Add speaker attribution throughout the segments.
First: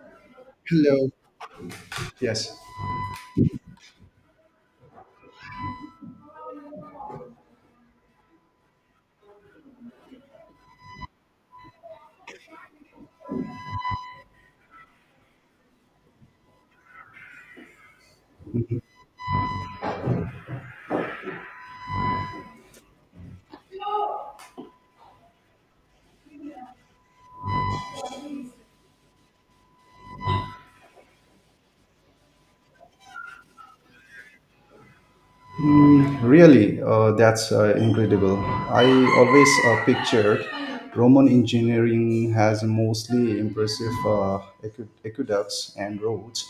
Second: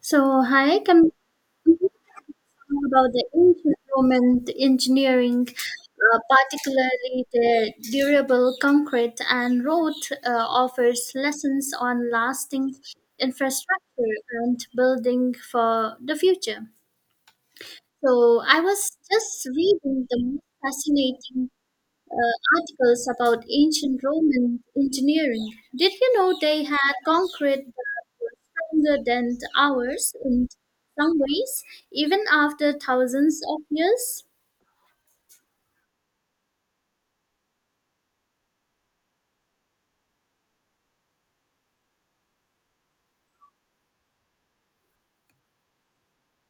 Speaker 1: So, hi,
Speaker 2: Hello.
Speaker 1: can we talk
Speaker 2: Yes.
Speaker 1: about the ancient Roman engineering, particularly the durable concrete and road offers lessons on lasting infrastructure and building for the future. So, I was just reading the most fascinating articles about ancient Roman engineering. Did you know they had concrete stronger than ours in some ways, even after thousands of years.
Speaker 2: Mm, really, that's incredible. I always pictured Roman engineering has mostly impressive aqueducts and roads,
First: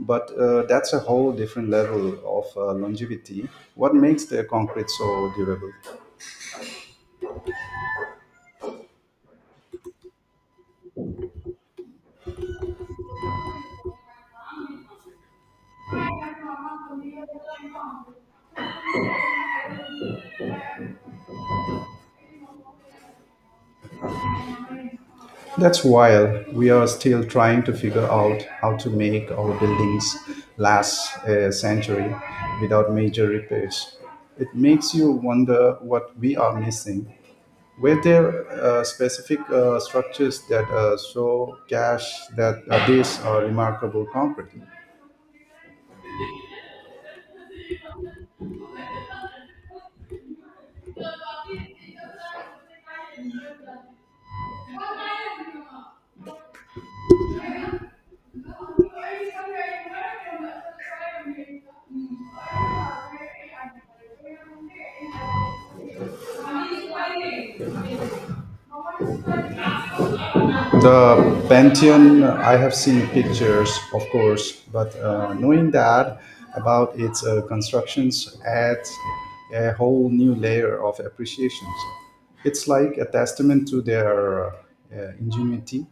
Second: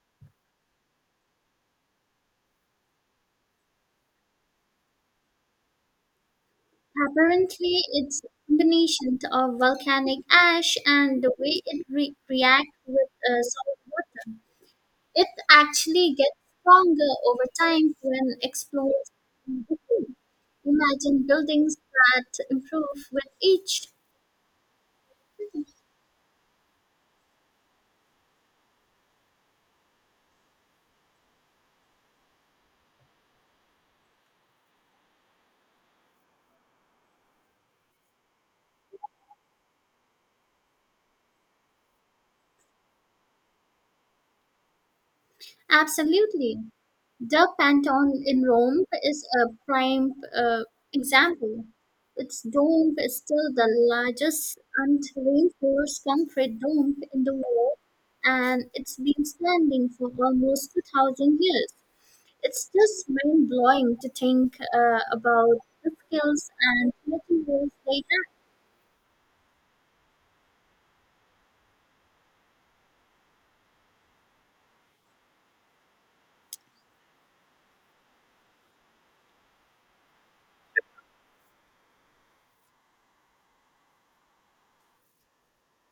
Speaker 2: but that's a whole different level of longevity. What makes the concrete so durable?
Speaker 1: Apparently, it's a combination of volcanic ash and the way it reacts with solid wood. It actually gets stronger over time when explodes. Imagine buildings that improve with each.
Speaker 2: That's while we are still trying to figure out how to make our buildings last a century without major repairs. It makes you wonder what we are missing. Were there specific structures that show cash that these are remarkable concrete?
Speaker 1: Absolutely. The Pantheon in Rome is a prime example. Its dome is still the largest unreinforced concrete dome in the world, and it's been standing for almost 2,000 years. It's just mind blowing to think about the skills and materials they
Speaker 2: The Pantheon, I have seen pictures, of course, but knowing that about its constructions adds a whole new layer of appreciations. It's like a testament to their ingenuity.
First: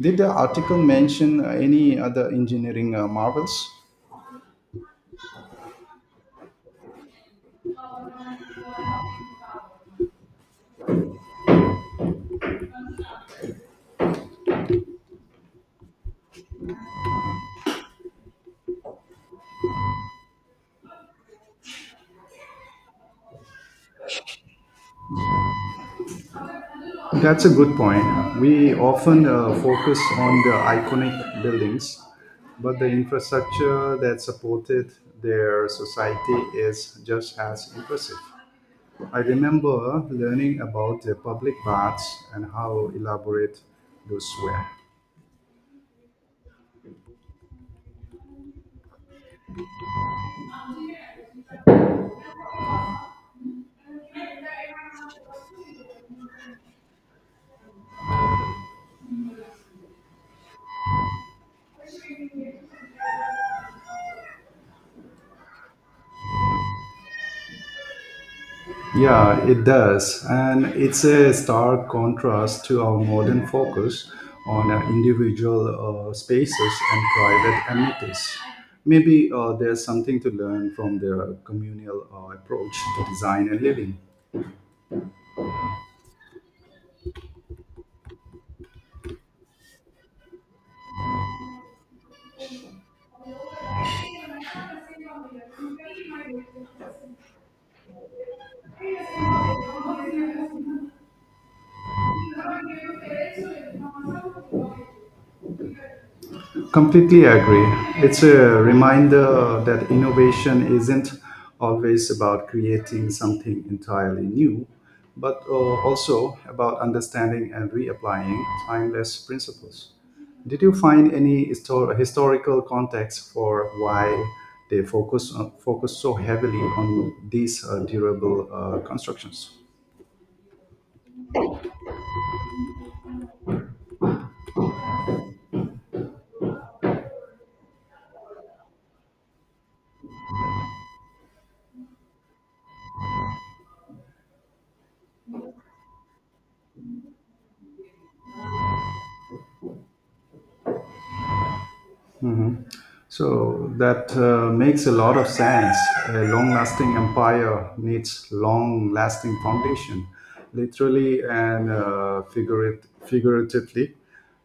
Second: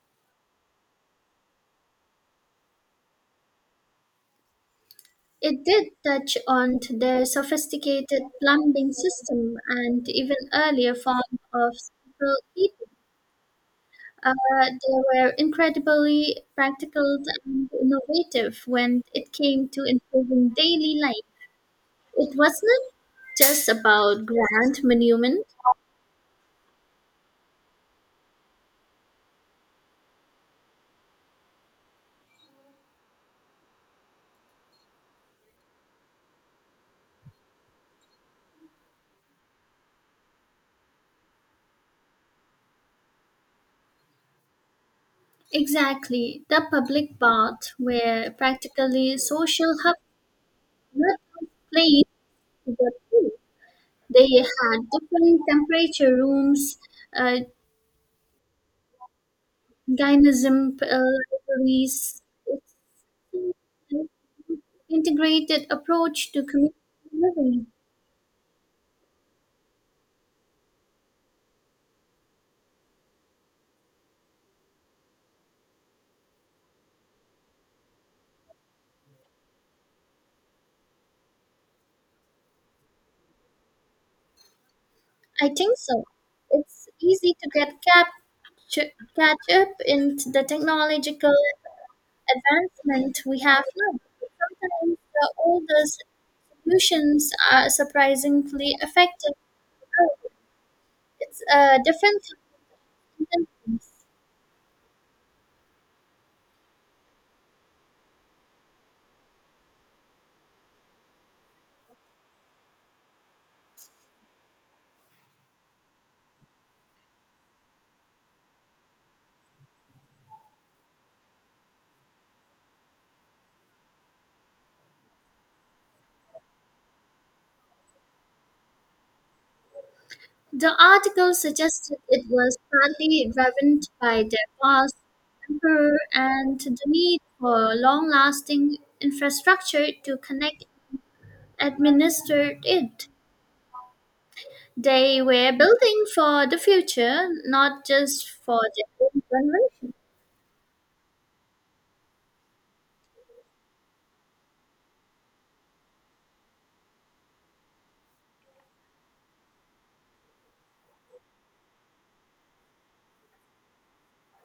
Speaker 2: Did the article mention any other engineering marvels?
Speaker 1: had. It did touch on to their sophisticated plumbing system and even earlier form of central heating. Uh, they were incredibly practical and innovative when it came to improving daily life. It wasn't just about grand monument.
Speaker 2: That's a good point. We often focus on the iconic buildings, but the infrastructure that supported their society is just as impressive. I remember learning about the public baths and how elaborate those were.
Speaker 1: Exactly. The public baths were practically social hubs, not just places to go to. They had different temperature rooms, uh, gynism libraries. It's an integrated approach to community living.
Speaker 2: Yeah, it does. And it's a stark contrast to our modern focus on individual spaces and private amenities. Maybe there's something to learn from their communal approach to design and living.
Speaker 1: I think so. It's easy to get catch up in the technological advancement we have now. Sometimes the oldest solutions are surprisingly effective. It's a different kind of things.
Speaker 2: Completely agree. It's a reminder that innovation isn't always about creating something entirely new, but also about understanding and reapplying timeless principles. Did you find any historical context for why they focus so heavily on these durable constructions?
Speaker 1: The article suggested it was partly driven by their past emperor and the need for long-lasting infrastructure to connect administer it. They were building for the future, not just for their own generation.
Speaker 2: So that makes a lot of sense. A long lasting empire needs long lasting foundation, literally and figuratively.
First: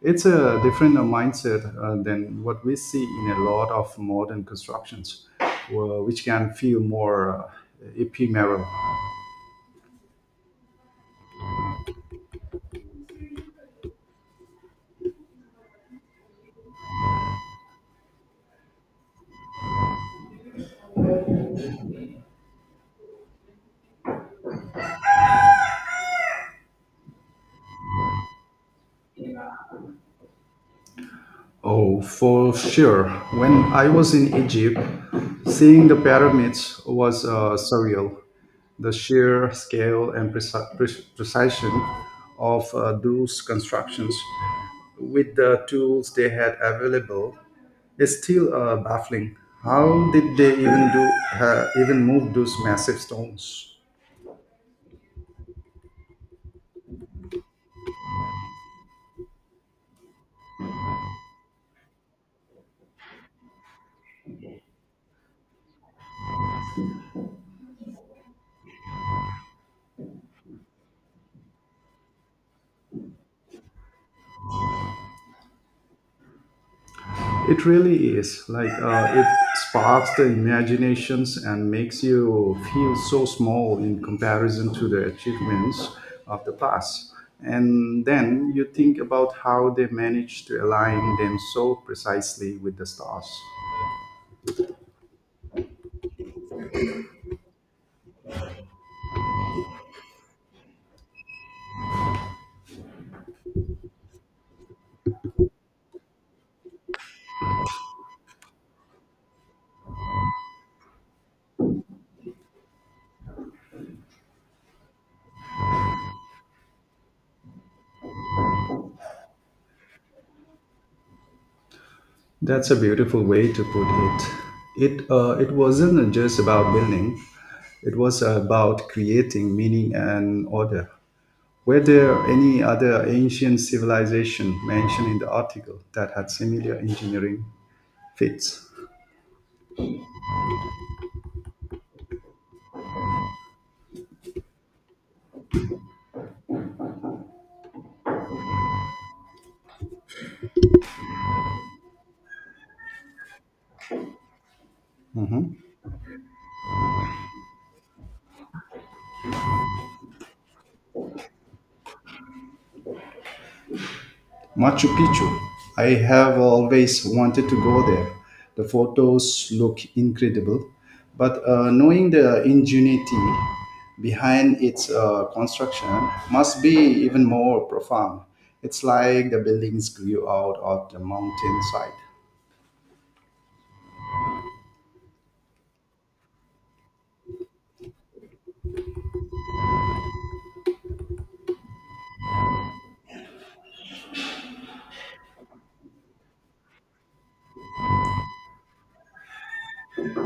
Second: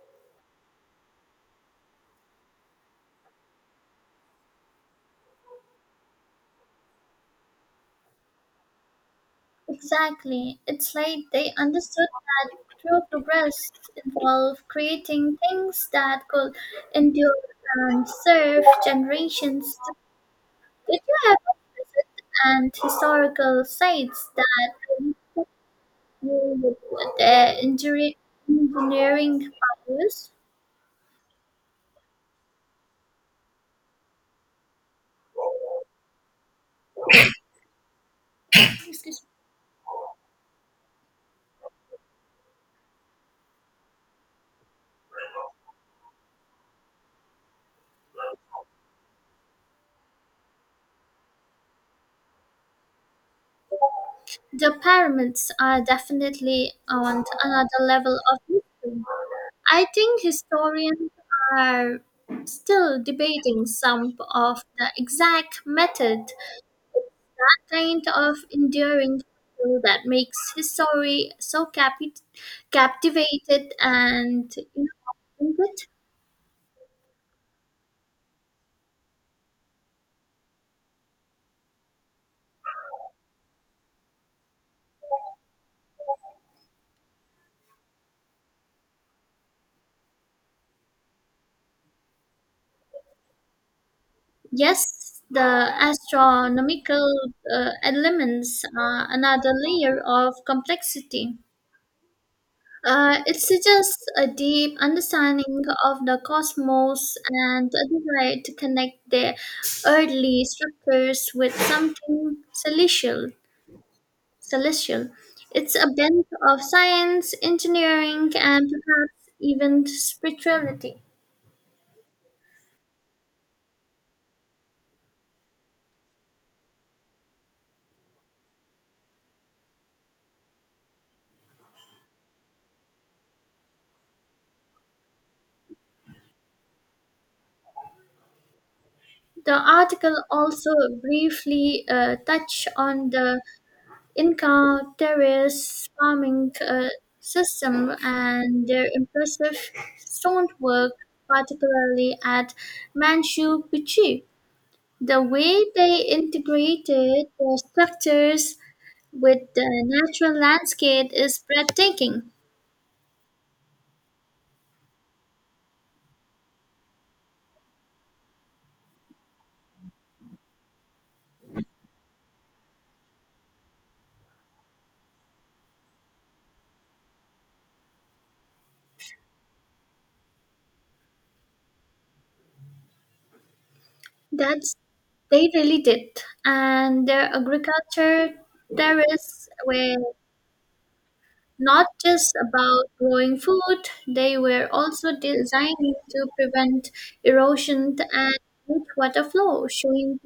Speaker 2: It's a different mindset than what we see in a lot of modern constructions, which can feel more ephemeral.
Speaker 1: Exactly. It's like they understood that true progress involved creating things that could endure and serve generations. Did you ever visit and historical sites that you with their engineering powers?
Speaker 2: Oh, for sure. When I was in Egypt, seeing the pyramids was surreal. The
Speaker 1: Excuse me.
Speaker 2: sheer scale and precision of those constructions with the tools they had available is still baffling. How did they even move those massive stones?
Speaker 1: The pyramids are definitely on another level of mystery. I think historians are still debating some of the exact method, kind of enduring feel that makes history so captivated and intricate.
Speaker 2: It really is. Like it sparks the imaginations and makes you feel so small in comparison to the achievements of the past. And then you think about how they managed to align them so precisely with the stars.
Speaker 1: Yes, the astronomical elements are another layer of complexity. It suggests a deep understanding of the cosmos and a desire to connect their earthly structures with something celestial. Celestial. It's a blend of science, engineering, and perhaps even spirituality.
Speaker 2: That's a beautiful way to put it. It wasn't just about building; it was about creating meaning and order. Were there any other ancient civilization mentioned in the article that had similar engineering feats?
Speaker 1: The article also briefly touched on the Inca terrace farming system and their impressive stonework, particularly at Manchu Picchu. The
Speaker 2: Mhm.
Speaker 1: way they integrated their structures with the natural landscape is breathtaking.
Speaker 2: Machu Picchu. I have always wanted to go there. The photos look incredible, but knowing the ingenuity behind its construction must be even more profound. It's like the buildings grew out of the mountainside.
Speaker 1: That's they really did. And their agriculture terrace were not just about growing food, they were also designed to prevent erosion and rich water flow, showing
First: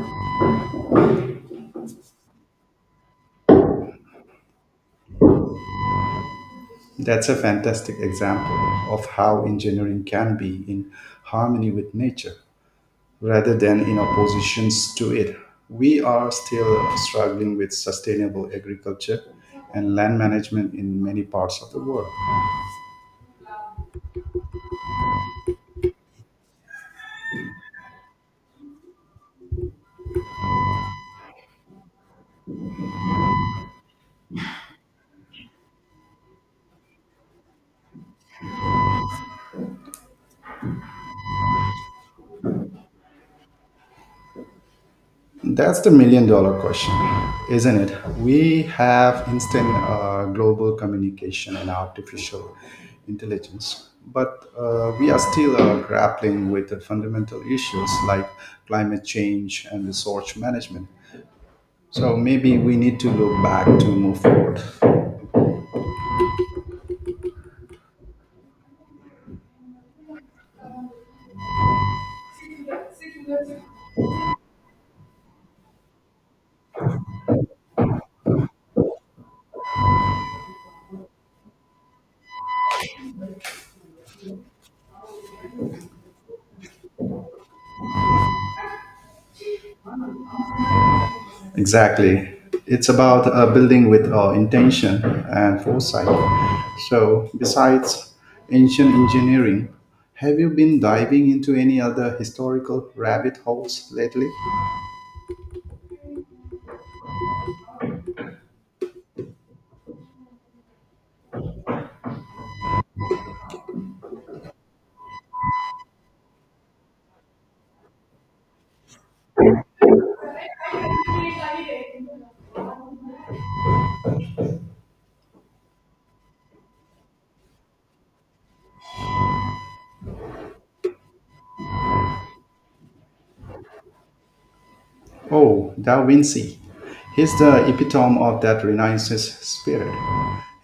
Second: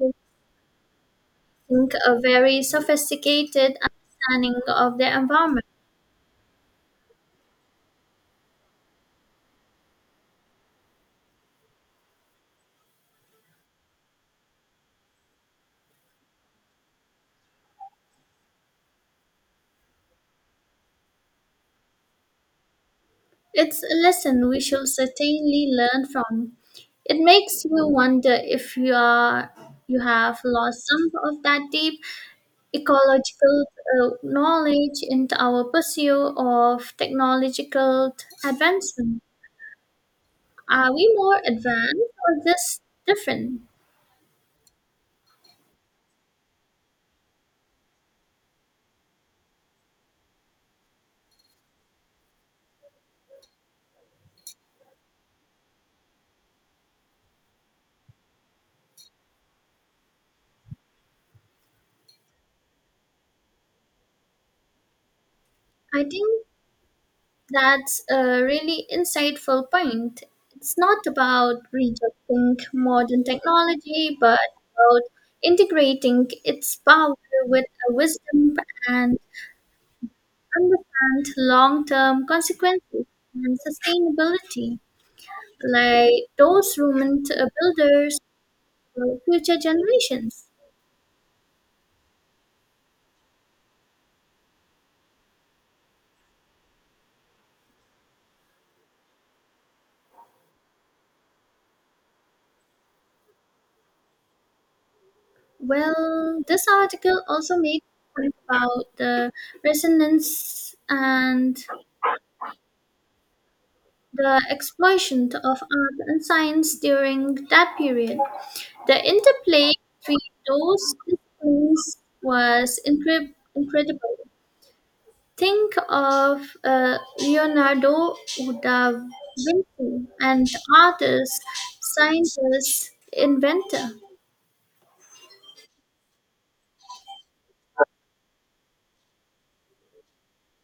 Speaker 1: think, a very sophisticated understanding of the environment.
Speaker 2: That's a fantastic example of how engineering can be in harmony with nature rather than in oppositions to it. We are still struggling with sustainable agriculture and land management in many parts of the world.
Speaker 1: It's a lesson we should certainly learn from. It makes you wonder if you are you have lost some of that deep ecological knowledge into our pursuit of technological advancement. Are we more advanced or just different?
Speaker 2: That's the million dollar question, isn't it? We have instant global communication and artificial intelligence, but we are still grappling with the fundamental issues like climate change and resource management. So maybe we need to look back to move forward.
Speaker 1: I think that's a really insightful point. It's not about rejecting modern technology, but about integrating its power with a wisdom and understand long term consequences and sustainability, like those Roman builders for future generations.
Speaker 2: Exactly. It's about building with intention and foresight. So, besides ancient engineering, have you been diving into any other historical rabbit holes lately?
Speaker 1: Well, this article also made point about the resonance and the exploitation of art and science during that period. The interplay between those disciplines was incredible. Think of Leonardo da Vinci, an artist, scientist, inventor.
Speaker 2: Oh, Da Vinci. He's the epitome of that Renaissance spirit.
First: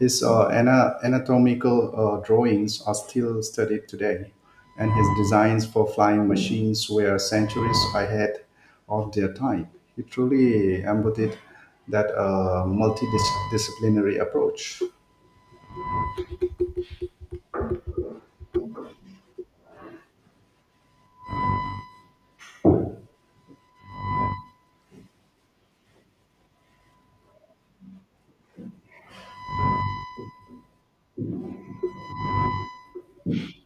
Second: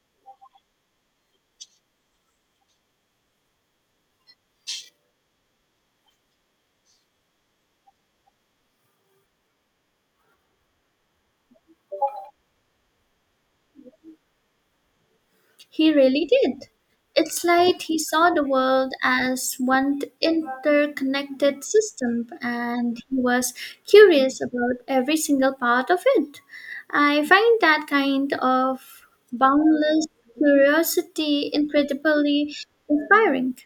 Speaker 2: His anatomical drawings are still studied today, and his designs for flying machines were centuries ahead of their time. He truly embodied that multidisciplinary approach.
Speaker 1: He really did. It's like he saw the world as one interconnected system and he was curious about every single part of it. I find that kind of boundless curiosity incredibly inspiring.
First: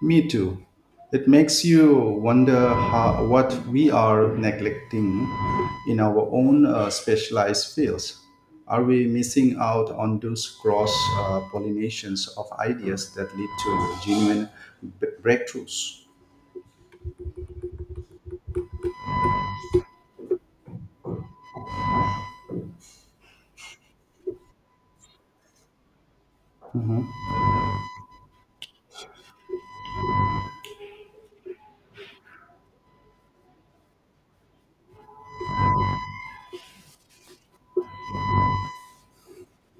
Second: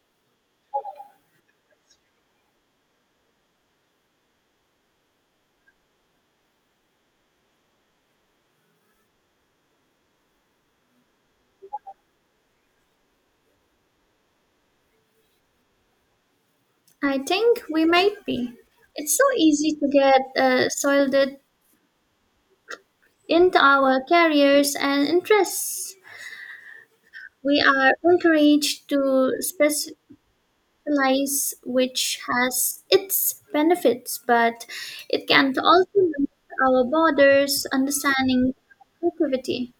Speaker 2: Me too. It makes you wonder what we are neglecting in our own specialized fields. Are we missing out on those cross pollinations of ideas that lead to genuine breakthroughs?
Speaker 1: I think we might be. It's so easy to get soiled into our careers and interests. We are encouraged to capitalize, which has its benefits, but it can also limit our borders, understanding, creativity.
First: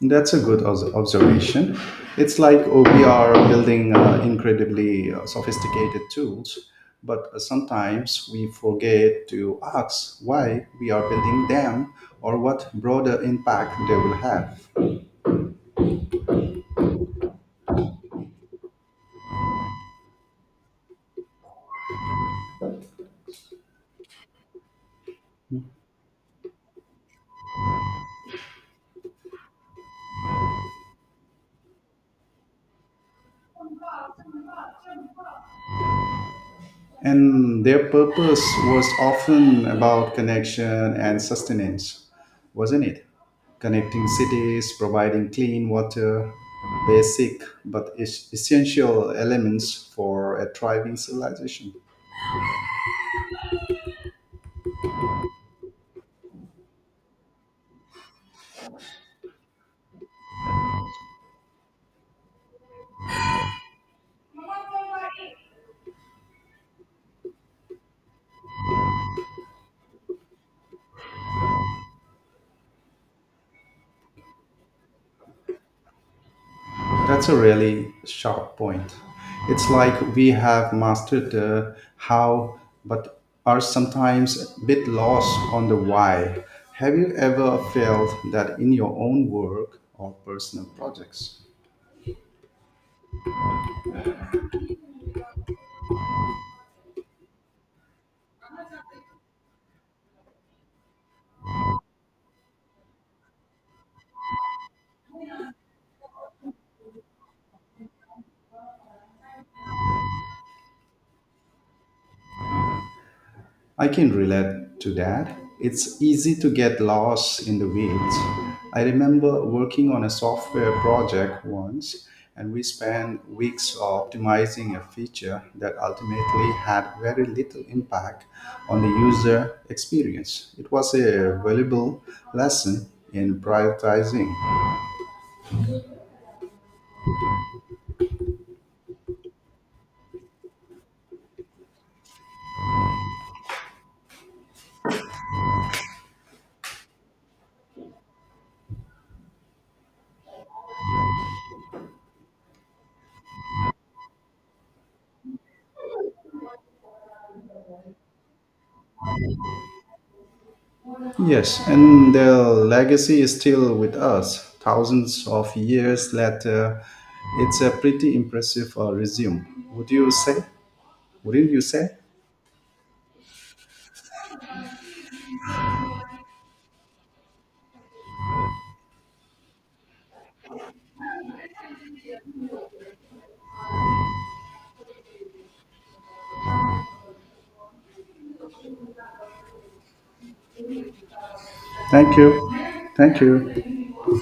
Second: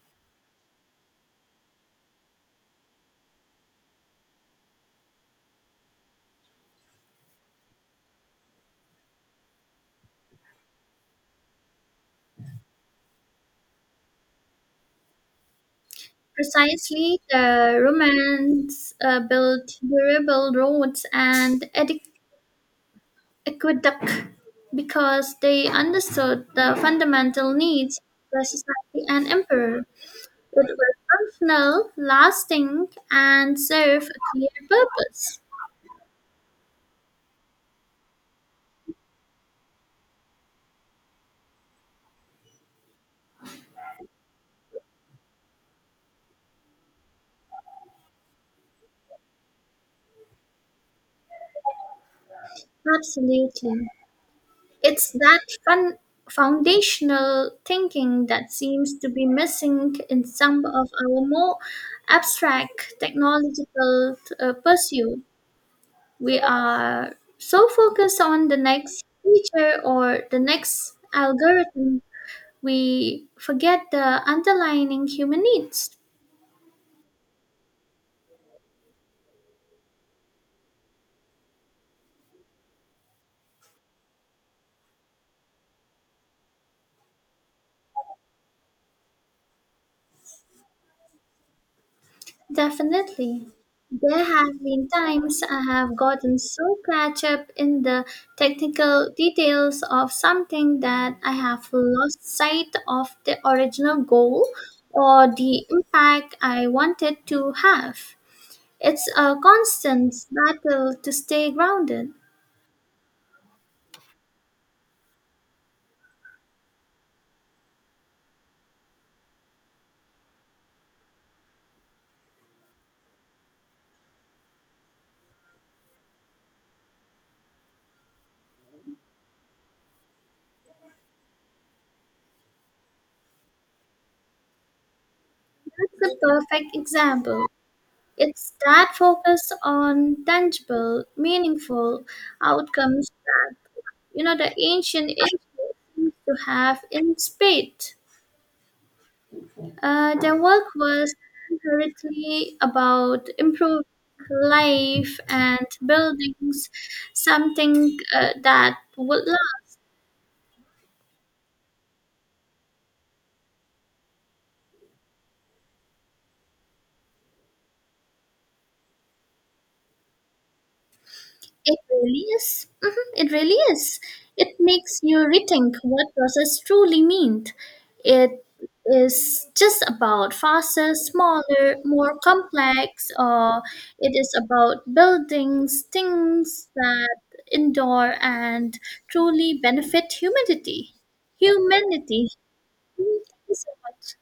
Speaker 2: That's a good observation. It's like oh, we are building incredibly sophisticated tools, but sometimes we forget to ask why we are building them or what broader impact they will have.
Speaker 1: Precisely, the Romans built durable roads and aqueduct because they understood the fundamental needs of the society and emperor. It was functional, lasting, and served a clear purpose.
Speaker 2: And their purpose was often about connection and sustenance, wasn't it? Connecting cities, providing clean water, basic but essential elements for a thriving civilization.
Speaker 1: Absolutely. It's that fun foundational thinking that seems to be missing in some of our more abstract technological pursuit. We are so focused on the next feature or the next algorithm, we forget the underlying human needs.
Speaker 2: That's a really sharp point. It's like we have mastered the how, but are sometimes a bit lost on the why. Have you ever felt that in your own work or personal projects?
Speaker 1: Definitely. There have been times I have gotten so catch up in the technical details of something that I have lost sight of the original goal or the impact I wanted to have. It's a constant battle to stay grounded.
Speaker 2: I can relate to that. It's easy to get lost in the weeds. I remember working on a software project once, and we spent weeks optimizing a feature that ultimately had very little impact on the user experience. It was a valuable lesson in prioritizing.
Speaker 1: That's a perfect example. It's that focus on tangible, meaningful outcomes you know the ancient Egypt seems to have in spate. Their work was hurriedly about improving life and buildings something that would last.
Speaker 2: Yes, and their legacy is still with us. Thousands of years later, it's a pretty impressive resume. Would you say? Wouldn't you
Speaker 1: It
Speaker 2: say?
Speaker 1: really is. Mhm, it really is. It makes you rethink what process truly means. It is just about faster, smaller, more complex, or it is about buildings, things that endure and truly benefit humanity.
Speaker 2: Thank
Speaker 1: Humanity.
Speaker 2: you.
Speaker 1: Mm,
Speaker 2: Thank
Speaker 1: thank you so
Speaker 2: you.
Speaker 1: much.